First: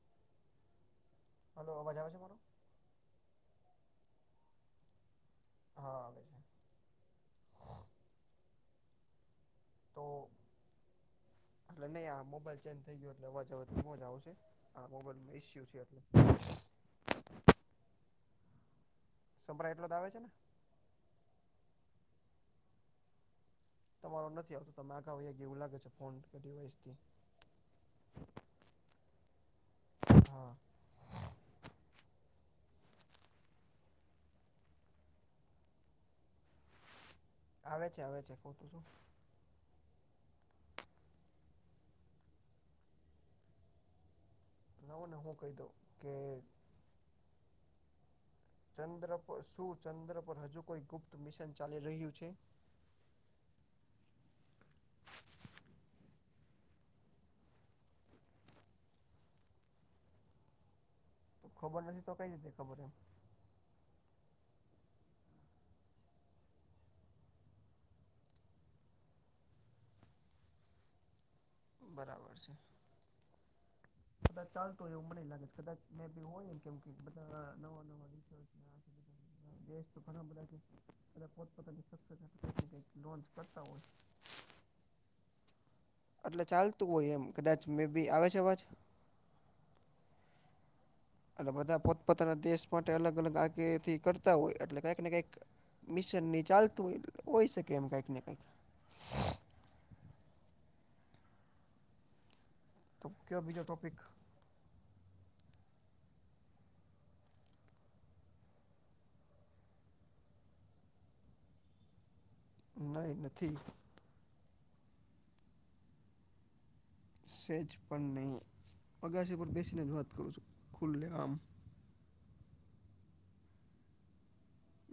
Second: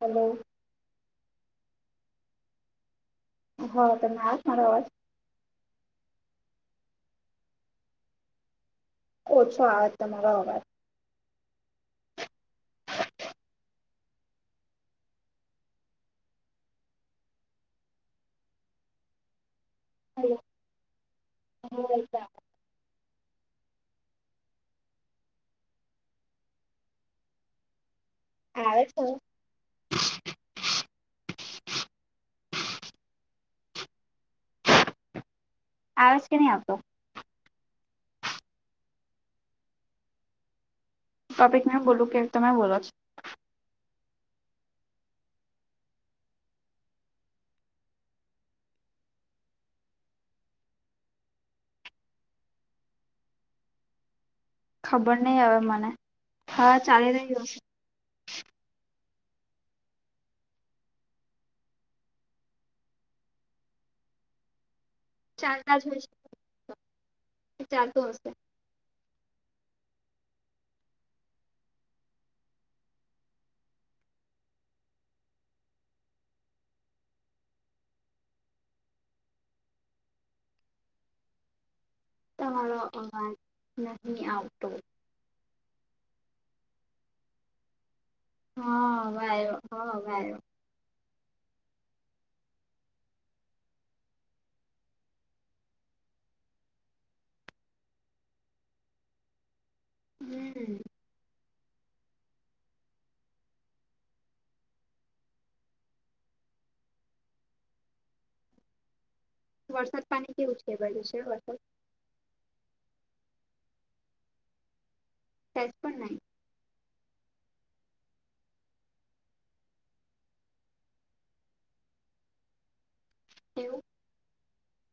Hello. Hello અવાજ આવે છે મારો હા તમે આવે છે મારો અવાજ. હા. ઓછો આવે તો તમારો અવાજ એટલે નહી આ મોબાઈલ ચેન્જ થઇ ગયો એટલે ધીમો જ આવશે. હા મોબાઈલ સ્પેશિયલ છે એટલે. સમભરાય એટલો તો આવે છેને બોલતા તમારો નથી આવતો તમે આગા વ્યા કે એવું લાગે છે ફોન કે ડીવાઈસ થી હા આવે છે હવે હા. આવેજ કે નહીં આવતો. આવે છે આવે છે ખોટું શું તોપિક મે બોલુ કે તમે બોલો છો લાવો ને હું કહી દઉ કે ચંદ્ર પર શું ચંદ્ર પર હજુ કોઈ ગુપ્ત મિશન ચાલી રહ્યું છે. ખબર નહી આવે મને હા ચાલી રહ્યો હશે. તો ખબર નથી તો કઈ રીતે ખબર એમ. ચાર પાંચ હશે હો ચાર તો હશે બરાબર છે. કદાચ ચાલતું હોય એવું મને લાગે છે કદાચ મેં બી હોય કેમ કે બધા નવા નવા રસ દેશ તો ઘણા બદ કે બ પતા લ શ [unintelligible] તમારો અવાજ નથી આવતો એટલે ચાલતું હોય એમ. કદાચ મે બી આવે છે. અવાજ હા અવે હ વાયો. એટ બધા પોતપોતાના દેશ માટે અલગ અલગ આગેથી કરતા હોય એટલે કઈક ને કઈક મિશ્રણ નિની ચાલ તો હો હોય શકેમ કાંકને કાંક. હમ. તો ક બીજો ટોપિક. વરસાદ પાણી કેવું છે ભાઈ છે વરસાદ? ન નથી. ત જ પણ નહી. સેજ પણ નહીં, અગાસ ઉપર બેસીને જ વાત કરું છું ખુલ્લે આમ. એવું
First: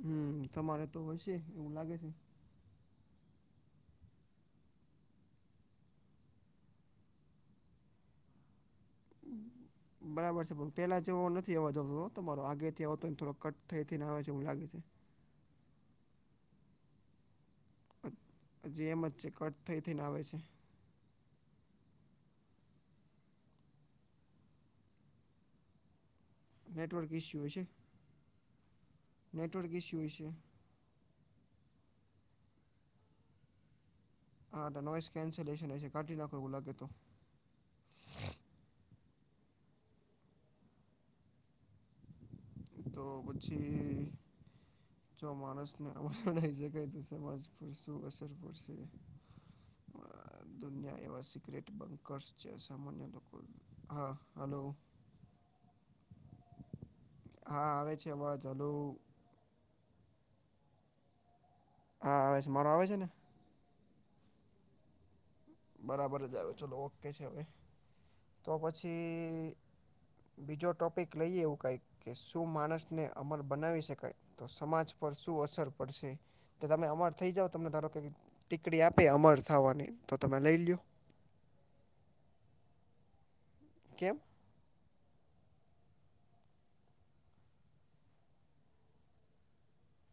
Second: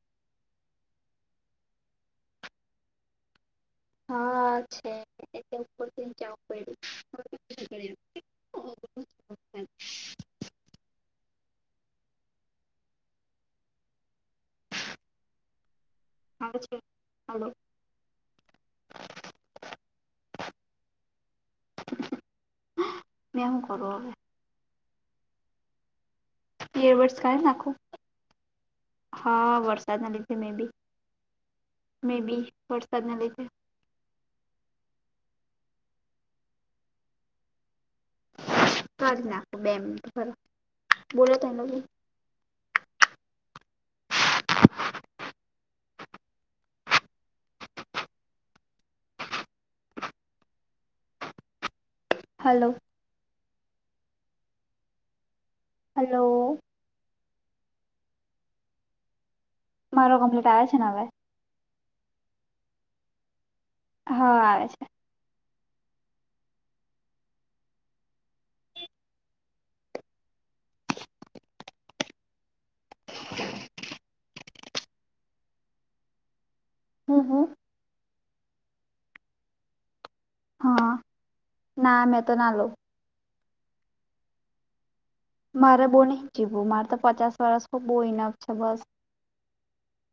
હમ તમારે તો હશે એવું લાગે છે. હા છે. જ પ [unintelligible] હમ. બરાબર છે પણ પેલા જેવ નથી અવા જતો તમારો આગેથી આવતો ને થોડો કટ થઈ ને આવે છે એવું લાગે છે. હ છે? હાલો. પજીી એમ જ છે કટ થઈ થઈને આવે છે. બે હું કરૂ અવે. બે નેટવર્ક વર્ષ કરી ઇસ્યુ હશે નાખો, હા નેટવર્ક વરસાદ ઇસ્યુ ના હશે લીધે મે બી. મે બી વરસાદના લીધે. હાટ નોઈસ કેન્સેલેશન કાઢ નાખો એ લાગે તો. કરી નાખો બે મિનિટ બરોબ, બોલો તો એ લોકો. તો પછી જો માણસ ને અમર નહી શકાય તો સમમાજપુર શું અસરપુર છે. દુનિયા એવા સિક્રેટ બંકર્સ હલો હા હલો. હલો. હા આવે છે હાલો. મારો કમ્પ્લેટ આવે છે ને હવે? હા આવે છે મારો આવે છે ને? હા આવે છે. બરાબર જ આવે ચલો ઓકે છે હવે. તો પછી બીજો ટોપિક લઈ એવું કઈ કે શું માણસ ને અમલ બનાવી શકાય તો સમાજ પર શું અસર પડશે. તો તમે અમર હું થઈ હું જાઓ તમને ધારો કંઈક ટીકડી આપે અમર થવાની તો તમે લઈ લ લો? નામે તો ના લો. કેમ? મારે બહુ નહી જીવવું મારે તો પચાસ વરષ બો ઇનપ છે બસ.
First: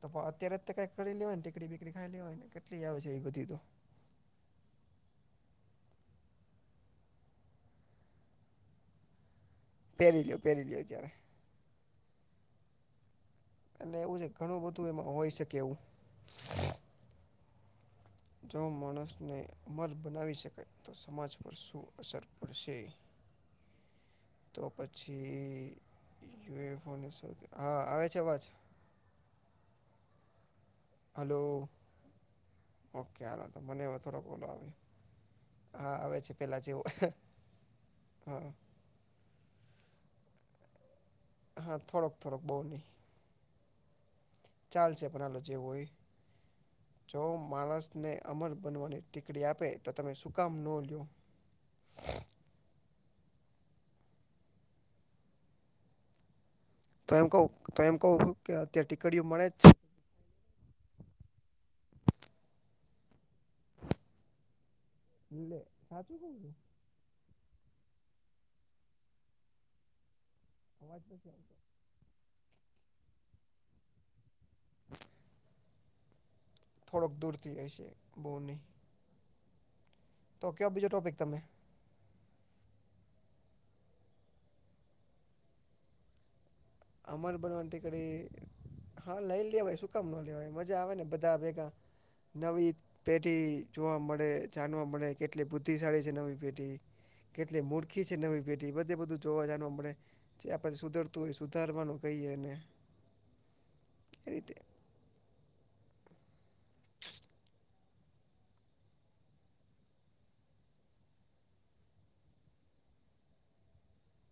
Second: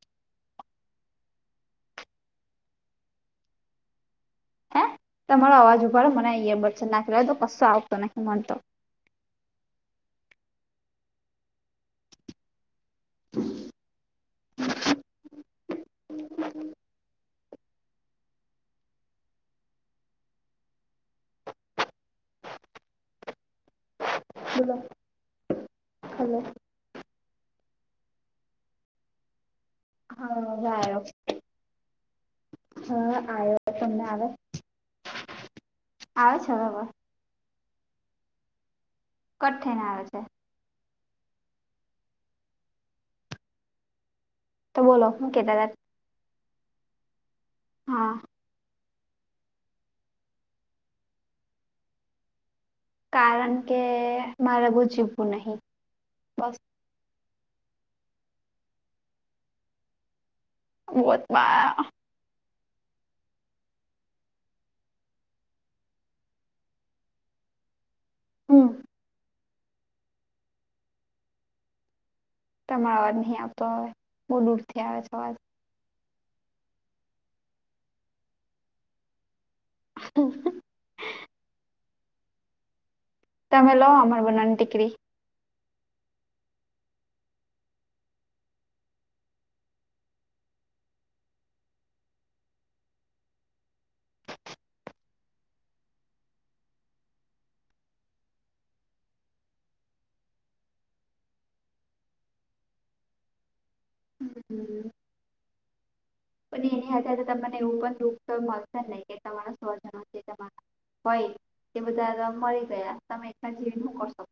તો પણ અત્યારે જ તો કંઈક કરી લે હોય ીક બીકડી ખાઈ લે હોય ને કેટલી આવે છે એ બધી તો. હે તમારો અવાજ ઉઊભાડો મને અહીયા બ નાખી લ તો કશો આવતો નથી મનતો. પહેરી લ્યો પહેરી લ્યો ત્યારે. એટલે એવું છે ઘણું બધું એમાં હોય શકે એવું. જો માણસને અમર બનાવી શકાય તો સમાજ પર શું અસર પડશે. [inaudible] તો બોલો પછી હલો યુએફોને હા આવે છે અવાજ? હા આયો. હલો હા ઓકે હલો તો આવ્યો મને હ તમને થોડ કોલો આવે. હા આવે છે પેલા જેવું હા. કઠ્ઠીને આવે છે. હા થોડક થોડક બઉુ નહી. તો બોલો ચાલસેપના હું કેતા લોજે હતા વોહી. જો માણસને હા અમર બનવાની ટીકડી આપે તો તમે શુંકામ ન લ્યો? કારણ કે મારે બહ જીવવું નહીિ બસ. તો એમ કહું તો એમ કહું કે અત્યારે ટીિકકડીઓ મળે જ છે. વહ તોમાં. એલે સાચું કવું છું. હમ. સમજ તો છે એમ. તમારો અવાજ નહી આપતો હ બહુ દૂર થી આવે છે અવાજ. થોડાક દૂરથી એ છે બો નની. હા. તો કયો બીજો ટોપિક તમે. તમેલો અમર બને ની ટિકિટ. અમરબન ટિકિટ એ હા લઈ લે ભ શું કામ ન લેવા મજા આવે ને બધા ભેગા નવી. પેઢી જોવા મળે જાણવા મળે કેટલી બુદ્ધિશાળી છે નવી પેઢી. કેટલી મૂળખી છે નવી પેઢી બધે બધું જોવા જનુંણે જે આપડથી સુધરતું હોય. સુધારવાનું કહીએને રીતે. હમ પણ એની અધારે તમને એવું પણ દુખ તો મળશે નહી કે તમારા સ્વજનો છે તમારા. હોય એ બધા મરી ગયા તમે એલા જવી ન કરશકો.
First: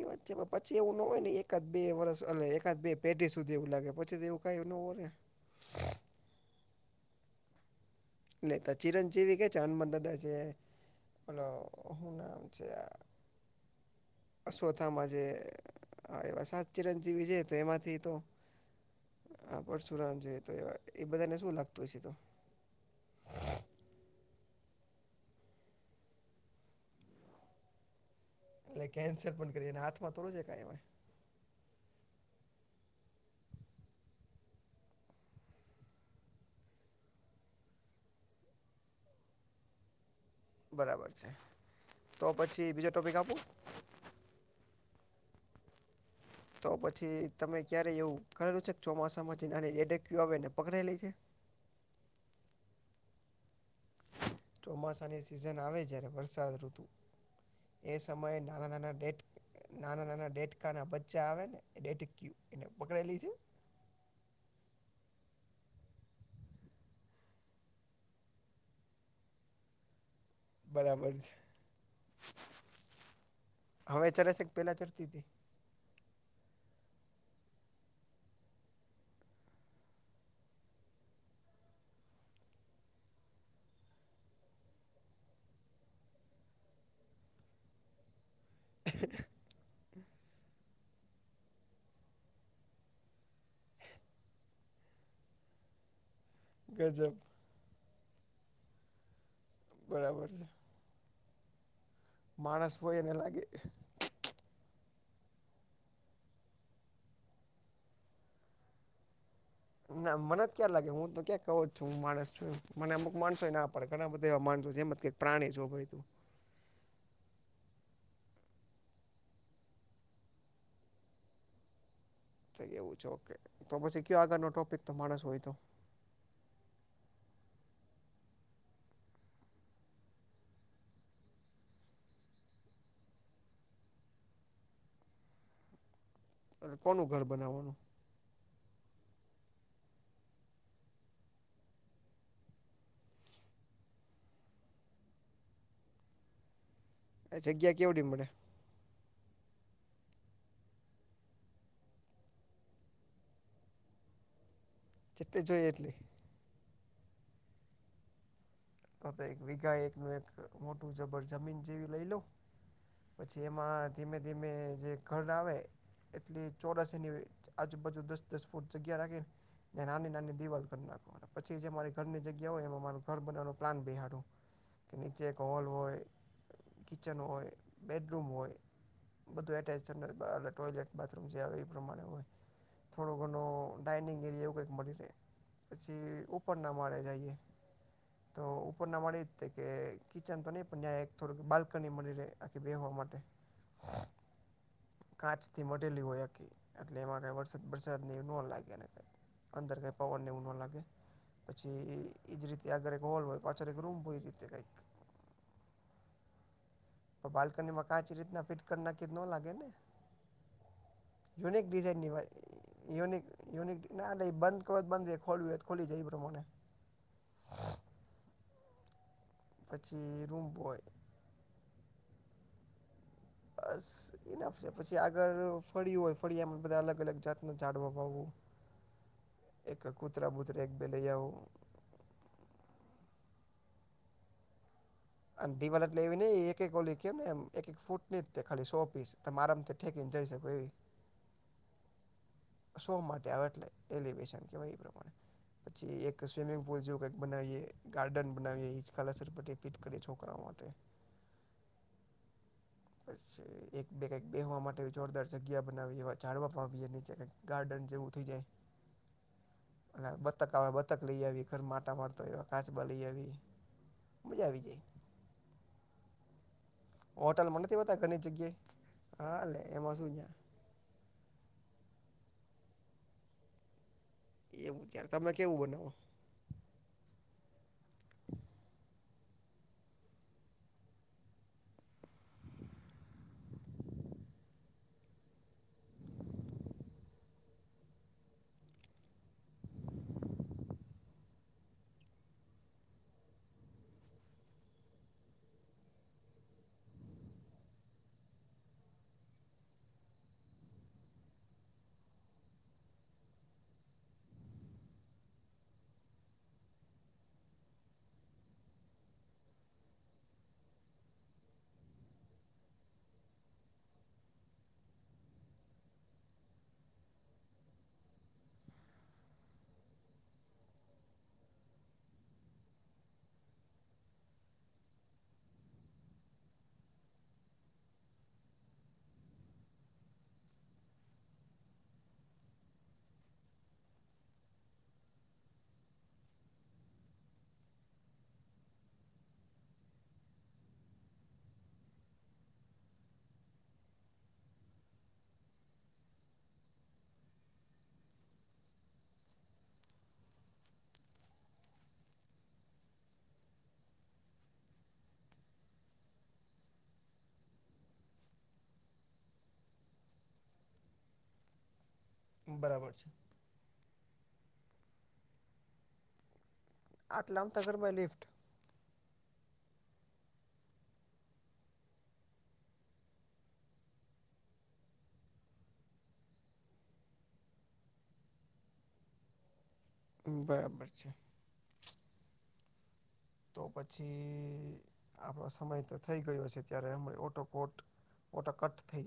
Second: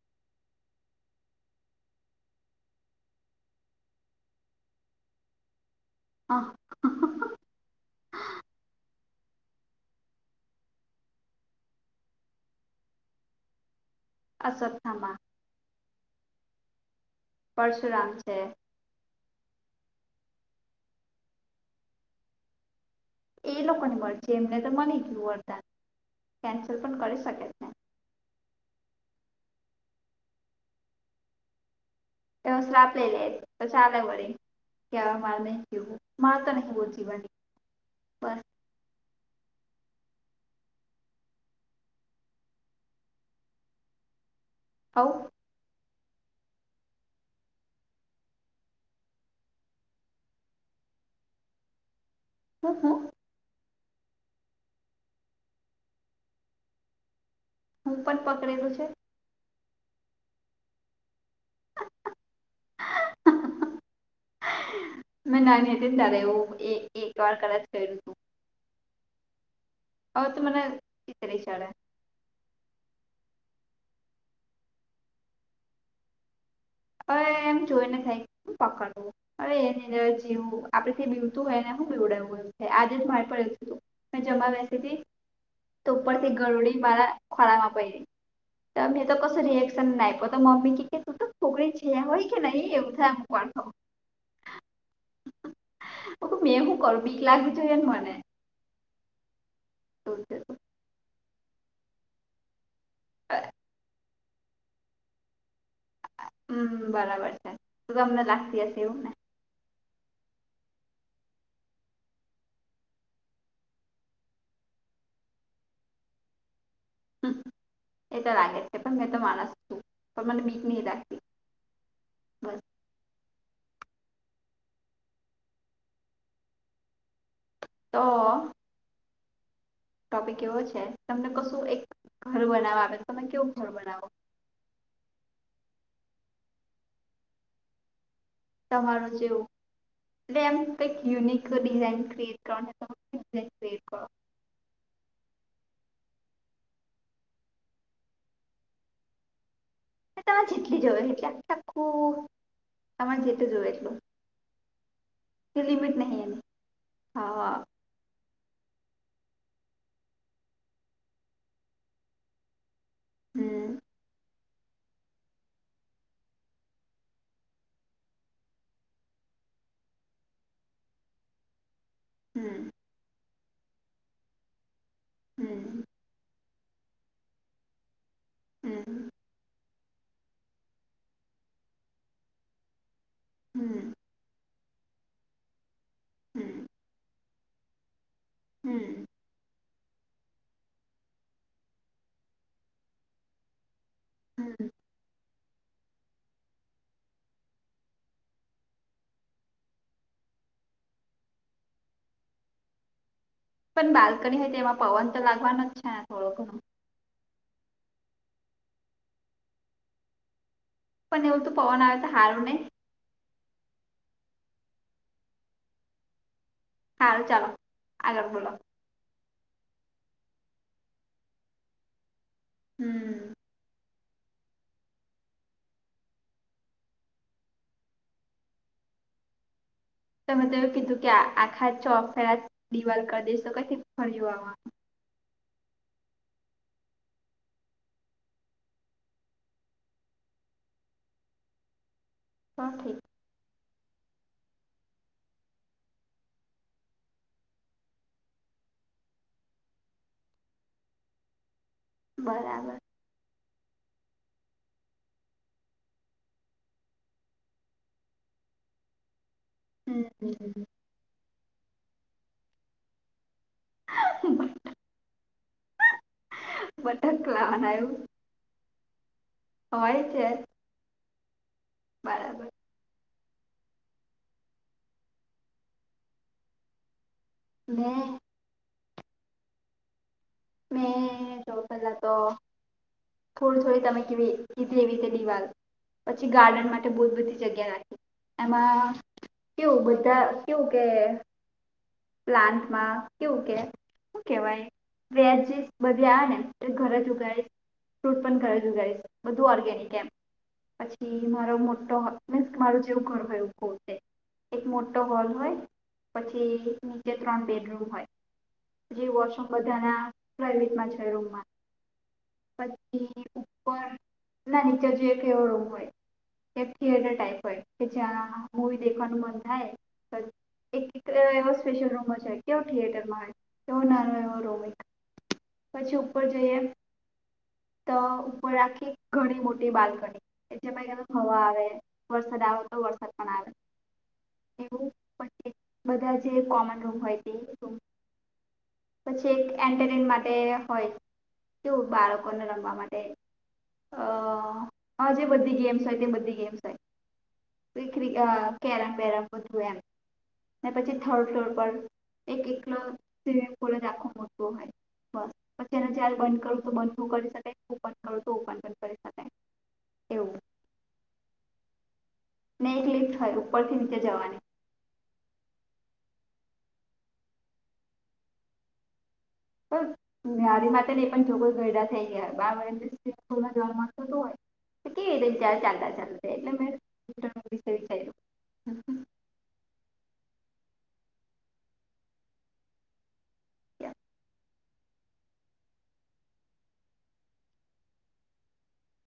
એ વાત છે પછી એવું ન હોય ને એકાદ બે વર્ષ એકાદ બે પેઢી સુધી એવું લાગે પછી તો એવું. ક ગાયયો નઑર. હા. નહી તો ચિરંજીવી કે છેાન મદદ છે મલો હું નામ છે. સોથામાં અશ્વત્થામા જે એવા સાત ચિરંજીવી છે તો એમાંથી પરશુરામ તો છે હ પરશુરામ જોઈએ તો એ બધાને શું લાગતું હશે એ લોકો ની મરજી એમને તો મની ગયું અડધાન કેન્સલ પણ કરી શકે ને એ કેન્સલ પણ કરીને એના હાથમાં થોડુ છે ક ઈ- વવસ આપ લે [unintelligible] ઈતો ચાલે વરી ક્યા માવું માર તો નહી બો જીવનની બસ- બરાબર છે તો પછી બીજો ટોપિક આપું? હ. તો પછી તમે ક્યારે એવું કરેલું છે કે ચોમાસામાં જે નાની ડેડેકુ આવે ને પકડેલી. હહ- ચોમાસાની સિઝન આવે છે વરસાદ ઋતુ. એ હું પણ સમયે નાના પકડેલું છે નાના ડેટ. નાના નાના ડેટકા ના બચ્ચા આવે ને એ ડેટક્યુ એને પકડેલી મે નાની હતી ને તારે એવું એક વાર કરેલુ હવે તો મને બરાબર ચીતરી ચડે છે હવે ચરે છે કે પેલા ચરતી હતી હવે એમ જોઈ ને થાય પકડવું હવે એની અંદર જેવું આપડેથી બીવતું હોય ને હું પીવડાવું હોય આજે જ મારેડું હતું. મે જમા બેસીથી તો ઉપરથી ગરોડી માળા ખોળમાં પયડી તો મેં તો કસો રિએક્શન નાયપો તો મમ્મી કી કે છોકરી છેયા હોય કે નહી એવું થાય મુકવાની તો મેં હું કરુ. ગજબ બિક લાગવી જોઈએ ન મને. બરાબર છે. માણસ હોય એને લાગે. હમ બરાબર છે. તો તમને લાગતી હશે એવુંને? ના મને જ ક્યાં લાગે હું તો ક્યાં કહ જ છું હું માણસ છું મને અમુક માણસો ના પણે ઘણા બધા એવા માણસો છે એમ કે પ્રાણી છોભય હ એ તો લાગે છે પણ મેં તો માણસ છું પણ મને બીક નહી લાગતી બસ એવું છે ઓકે તો પછી કયો આગળ ન ટોપિક તો માણસ હોય તો તો ટોપિક એવો છે તમને કશું એક ઘર બનાવવા આવે તમે કેવું ઘર બનાવો કોનું ઘર બનાવવાનું? તમારું જેવું. એટલે એમ કંઈક યુનિક ડિઝાઇન ક્રિએટ કરો [inaudible] ક્રએટ કરો. જગ્યા કેવડી મળે? તમારે જેટલી જોવે એટલી. આખું તમારે જેતલું જોવે એટલું. જેટલી કોઈ જોઈએ એટલી લીમિટ નહી. હા. તો તો એક વીઘા એકનું એક મોટું જબર જમીન જેવી લઈ લઉ? પછી હમ એમાં ધીમે ધીમે જે ઘર આવે એટલે ચોરાસીની આજુબાજુ દસ દસ ફૂટ જગ્યા રાખે નાની નાની દીવાલ કર નાખ. પછી જે મારી ઘરની જગ્યા હોય હમ એમાં માર ઘર બનવાનું પ્લાન બેહાડું. કે નીચે એક હોલ હમ હોય, કિચન હોય, બેડરૂમ હોય, હમ બધું એટેચ કરતા ટોયલેટ બાથરૂમ જે આવે એ પ્રમાણે હોય. થોડો ઘણો હમ ડાઇનિંગ એરિયા એવું કંઈક મળી રહે, પછી ઉપર હમ ના માળે જાઈએ. તો ઉપરના હમ માળે કે કિચન તો નહી પણ યાં થોડુંક બાલ્કની મળી રહે આખી બેહવા માટે. હમ [inaudible] કાચથી મઢેલી હોય આખી એટલે એમાં કંઈ વરસાદ વરસાદની નોં લાગે ને કંઈ. અંદર કઈ પવનને એવું ન લાગે પછી એ જ રીતે આગર એક હોલ હોય. પાછળ એક પણ રૂમ એ બાલ્કની રીતે હોય તો કંઈક એમાં પવન તો લાગવાનો જ છેને થોડો ઘણો. પણ બાલ્કનીમાં કાચ રીતના ફિટ કરી નાખીયે તો નો લાગે ને? પણ એવું તો યુનિક પવન આવે ડિઝાઇન તો નિવા હારું નહી યુનિક યુનિક ના ન એ બંધ કરો તો બંધ રે ખોલવું હોય ખૂલી જાય એ પ્રમાણે. હારૂ ચાલો. આગર બોલો. પછી રૂમ હોય. હમ. એના સિવાય પછી આગળ ફળ્યું હોય ફળિયામાં બધા અલગ અલગ જાતનું ઝાડવા વાવવું. એક કૂતરા બૂત્રા એક બે લઈ આવું. ચો ફેરા દિવાલ કરી દઈશ તો કંઈથી ફળિયું આવાનું. અન દિવાલ એટલે એવી નઈ એક એક ઓલી કે ને એક એક ફૂટની જ તે, ખાલી સો પીસ તમ આરામ થી જઈ શકો એવી. તો શો ઠીક માટે આવે એટલે. એલીબેશન કેવાય એ પ્રમાણે. પછી એક સ્વિમિંગ પુલ જેવું કઈક બનાવીએ, ગાર્ડન બનાવીએ, કા લસરપટ્ટી કંઈક કરીએ છોકરાઓ માટે. બરાબર. પછી એક બે કંઈક બેહવા માટે જોરદાર જગ્યા બનાવીએ, એવા ઝાળવા વાવીએ નીચે કંઈક ગાર્ડન જેવું થઇ જાય. હમ અને બતક આવે બત તક લઈ આવીએ, ઘરમાં આતા મારતો હોય એવા કાચબા લઇ આવીએ. મજા આવી જાય. બટક હોટલમાં લાવવાના નથી એવું હોતા ઘણી જગ્યાએ. હાલે. હોય છે. બરાબર. એવું જ્યારે તમે કેવું બનાવો? મેં મેં સૌ પેહલા તો થોડી થોડી તમે કેવી કીધી એવી રીતે દિવાલ પછી ગાર્ડન માટે બહ બધી જગ્યા રાખી. એમાં કેવું બધા કેવુ કે પ્લાન્ટમાં કેવું કે શું કેવાય? વેચ જશ બધી આવે ને તો ઘર જ ઉગાડીશ ફ્રૂટ પણ ઘરે ઉગાડીસ. બધું ઓર્ગેનિક એમ. પછી મારો મોટો મિસ મારું જેવું ઘર હોય તે. એક મોટો હોલ હોય પછી નીચે ત્રણ બેડરૂમ હોય. પછી વોશરૂમ બધાના પ્રઇવેટમાંજ હોય રૂમમાં. પછી ઉપર ના નીચે જોઈએ કે એવો રૂમ હોય. કે થથીયટર ટાઈપ હોય કે જ્યાં મુવી દખવાનું મન થાય તો એક મિત્ર એવો સ્પેશિયલ રૂમો છે કેવો થિયેટરમાંય કેવો નાનો એવો રૂમ લાઈક પછી ઉપર જઈએ તો ઉપર રાખી ઘણી મોટી બાલ્કની એ જેમાં કા તો હવા આવે વરસાદ આવે તો વરસાદ પણ આવે એવું પછી બધા જે કોમન રૂમ હોય તે રૂમ કે એક એન્ટિમેન્ટ માટે હોય એવું બાળકોને રમવા માટે અહ હા જે બધી ગેમ્સ હો તે બધી ગેમ્સ હોઈ. વીકરી અહ કેરમ વેરમ બધું એમ ને પછી થર્ડ ફ્લોર પર એક એકલો સ્વિમિંગ પૂલજ આખો બહુ હોઈ. બસ પછી એને જ્યારે બંધ કરું તો બંધ શું કરી શકાએ. હવે તો ઓપન પણ કરી શકાય. એવું ને એક બરાબર છે લિફ્ટ હોય ઉપર થી નીચે જવાની. આટલામ તાએ ઘર માં લિફ્ટ? ઓ બારી માટે ઈ પણ જોક ગરડા થઈ ગયા બા મને માનતું તો હોય. તે કેવી રીતે તચાલતા ચાલતા એટલે મેં વિ [inaudible] હ, હ. હમ્મ, બરાબર છે. તો પછી આપડો સમય તો થઈ ગયો છે ત્યારે હમણા ઓટો કોટ ઓટો કટ થઈ જાએ.